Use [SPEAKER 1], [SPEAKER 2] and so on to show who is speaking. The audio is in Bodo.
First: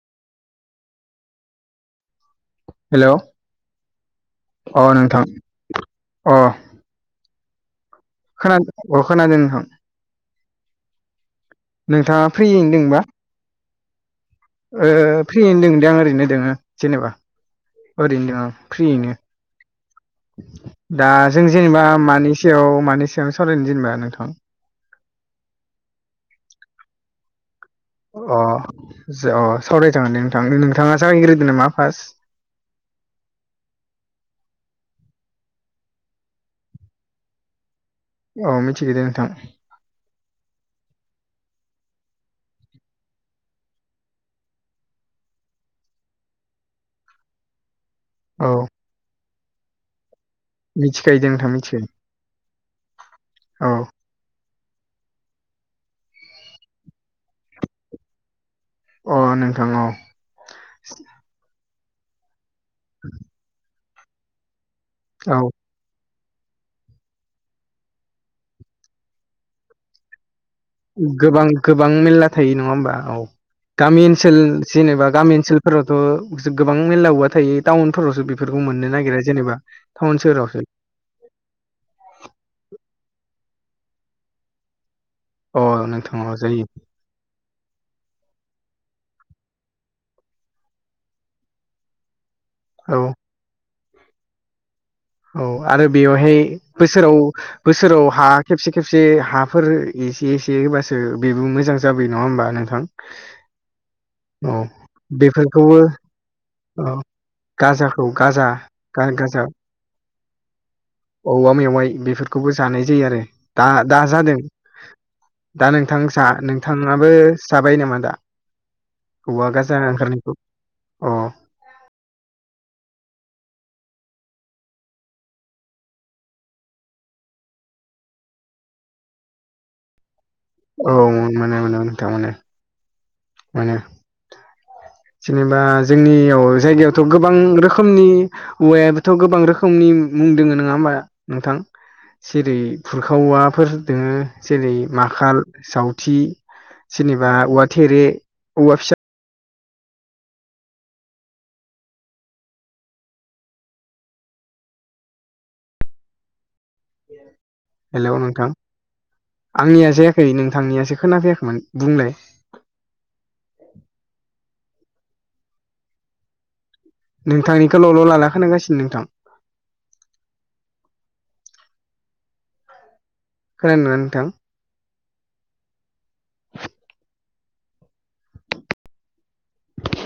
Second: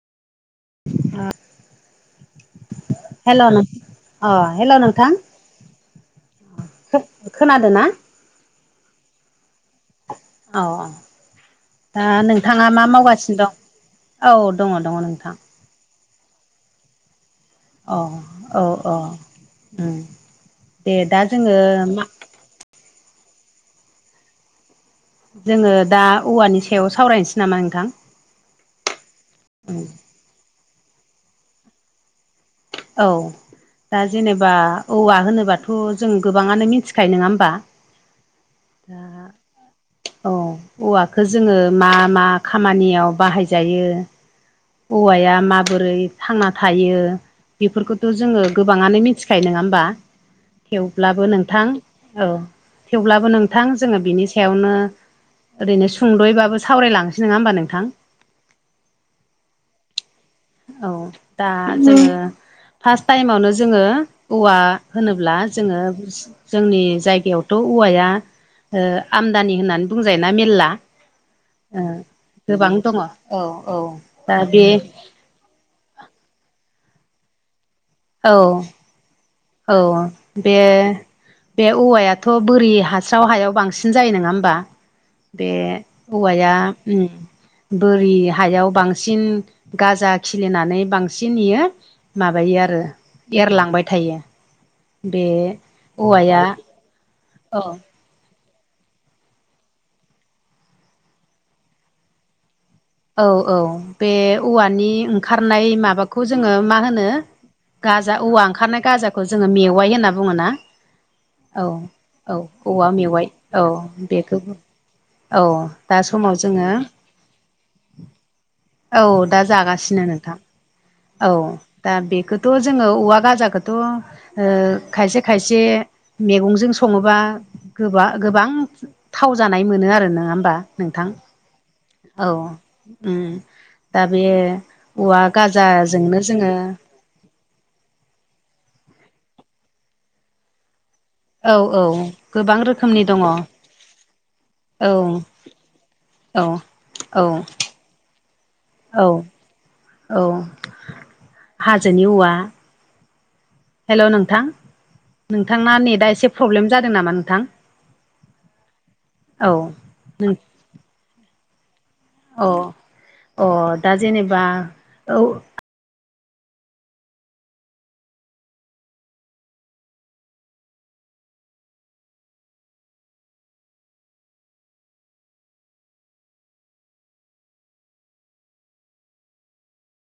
[SPEAKER 1] ओ
[SPEAKER 2] हेलौ
[SPEAKER 1] हेल' अ हेल' नोंथां खोनादों ना
[SPEAKER 2] खोनादों अ खोनादों नोंथां
[SPEAKER 1] औ दा नोंथाङा
[SPEAKER 2] फ्रियैनो
[SPEAKER 1] मा
[SPEAKER 2] दोंबा
[SPEAKER 1] मावगासिनो दं औ दङ दङ नोंथां
[SPEAKER 2] फ्रियैनो दङ दे आं ओरैनो दोङो जेनेबा
[SPEAKER 1] अ
[SPEAKER 2] ओरैनो दं आं
[SPEAKER 1] औ औ
[SPEAKER 2] फ्रियैनो
[SPEAKER 1] उम दे
[SPEAKER 2] दा जों
[SPEAKER 1] जोङो
[SPEAKER 2] जेनेबा
[SPEAKER 1] मा
[SPEAKER 2] मानि मानि सायाव मानि सायाव सावरायनो जेनबा नोंथां
[SPEAKER 1] जोङो दा औवानि सायाव सावरायनोसै नामा नोंथां
[SPEAKER 2] अ अ सावरायजागोन दे नोंथां नोंथाङा जागायग्रोदो नामा फार्स्ट
[SPEAKER 1] औ दा जेनेबा औवा होनोबाथ' जों गोबाङानो मिथिखायो नङा होमबा
[SPEAKER 2] औ मिथिगो
[SPEAKER 1] दा
[SPEAKER 2] दे नोंथां
[SPEAKER 1] [unintelligible] औ औवाखौ जोङो मा मा खामानियाव बाहायजायो औवाया माबोरै थांना थायो बेफोरखौथ' जोङो
[SPEAKER 2] औ
[SPEAKER 1] गोबाङानो मिथिखायो नङा होनबा
[SPEAKER 2] मिथिखायो
[SPEAKER 1] थेवब्लाबो
[SPEAKER 2] दे
[SPEAKER 1] नोंथां
[SPEAKER 2] मिथिखायो
[SPEAKER 1] औ थेवब्लाबो नोंथां
[SPEAKER 2] औ
[SPEAKER 1] जोङो बेनि सायावनो ओरैनो सुंद'यैबाबो सावरायलांनोसै नङा होमबा नोंथां
[SPEAKER 2] अ नोंथां औ
[SPEAKER 1] औ दा जोङो फार्स्ट टाइमावनो जोङो औवा होनोब्ला
[SPEAKER 2] औ
[SPEAKER 1] जोङो जोंनि जायगायावथ' औवाया आमदानि होननानै बुंजायो ना मेरला
[SPEAKER 2] गोबां
[SPEAKER 1] ओ
[SPEAKER 2] गोबां मेरला थायो नङा
[SPEAKER 1] गोबां
[SPEAKER 2] होमबा
[SPEAKER 1] दङ
[SPEAKER 2] औ गामि
[SPEAKER 1] दा
[SPEAKER 2] ओनसोल
[SPEAKER 1] बे
[SPEAKER 2] जेनेबा गामि ओनसोल फोरावथ' गोबां मेरला औवा थायो टाउनफोरावसो
[SPEAKER 1] औ
[SPEAKER 2] बेफोरखौ मोननो नागिरा जेनेबा
[SPEAKER 1] औ
[SPEAKER 2] टाउन
[SPEAKER 1] बे
[SPEAKER 2] सोहोरावसो
[SPEAKER 1] बे औवायाथ' बोरि हास्राव हायाव बांसिन जायो नङा होमबा बे
[SPEAKER 2] अ नोंथां अ
[SPEAKER 1] औवाया
[SPEAKER 2] जायो
[SPEAKER 1] ओम बोरि हायाव बांसिन गाजा खिलिनानै बांसिन इयो माबायो आरो
[SPEAKER 2] औ
[SPEAKER 1] आरो एरलांबाय थायो बे
[SPEAKER 2] औ आरो बेवहाय
[SPEAKER 1] औवाया
[SPEAKER 2] बोसोराव
[SPEAKER 1] औ
[SPEAKER 2] बोसोराव हा खेबसे खेबसे हाफोर एसे एसे होबासो बेबो मोजां जाबोयो नङा होमबा नोंथां
[SPEAKER 1] औ औ बे
[SPEAKER 2] औ
[SPEAKER 1] औवानि ओंखारनाय
[SPEAKER 2] बेफोरखौबो
[SPEAKER 1] माबाखौ जोङो मा
[SPEAKER 2] औ
[SPEAKER 1] होनो गाजा औवा ओंखारनाय गाजाखौ
[SPEAKER 2] गाजा
[SPEAKER 1] जोङो मेवाइ होनना बुङो ना
[SPEAKER 2] औवा मेवाइ बेफोरखौबो जानाय जायो आरो
[SPEAKER 1] मेवाइ औ
[SPEAKER 2] दा दा जादों
[SPEAKER 1] बेखौ औ
[SPEAKER 2] दा नोंथां
[SPEAKER 1] समाव जोङो
[SPEAKER 2] नोंथाङाबो जाबाय नामा दा
[SPEAKER 1] औ दा
[SPEAKER 2] औवा गाजा
[SPEAKER 1] जागासिनो नोंथां
[SPEAKER 2] ओंखारनायखौ अ
[SPEAKER 1] औ दा बेखौथ' जोङो औवा गाजाखौथ' खायसे खायसे मैगंजों सङोबा गोबा गोबां थाव जानाय मोनो आरो नङा होमबा
[SPEAKER 2] औ
[SPEAKER 1] नोंथां
[SPEAKER 2] मोनो मोनो नोंथां मोनो
[SPEAKER 1] ओम
[SPEAKER 2] मोनो
[SPEAKER 1] दा बे औवा गाजा
[SPEAKER 2] दा जोंनियाव जायगायाव [unintelligible] गोबां रोखोमनि औवायाबोथ' गोबां रोखोमनि मुं दङ नङा होमबा नोंथां
[SPEAKER 1] औ औ
[SPEAKER 2] जेरै
[SPEAKER 1] गोबां रोखोमनि
[SPEAKER 2] बुरखा
[SPEAKER 1] दङ औ
[SPEAKER 2] औवाफोर दङ जेरै
[SPEAKER 1] औ
[SPEAKER 2] माखाल सावथि
[SPEAKER 1] औ
[SPEAKER 2] जेनेबा औवा थेरे औवा फिसा
[SPEAKER 1] औ औ हाजोनि औवा हेल' नोंथां नोंथाङा नेटआ एसे प्रब्लेम जादों नामा नोंथां
[SPEAKER 2] हेलौ नोंथां
[SPEAKER 1] औ
[SPEAKER 2] आंनिया जायाखै
[SPEAKER 1] नों
[SPEAKER 2] नोंथांनियासो खोनाफैयाखैमोन बुंलाय
[SPEAKER 1] अ अ दा जेनेबा औ
[SPEAKER 2] नोंथांनिखौ ल'ल' ला ला खानागासिनो नोंथां खोनादोंना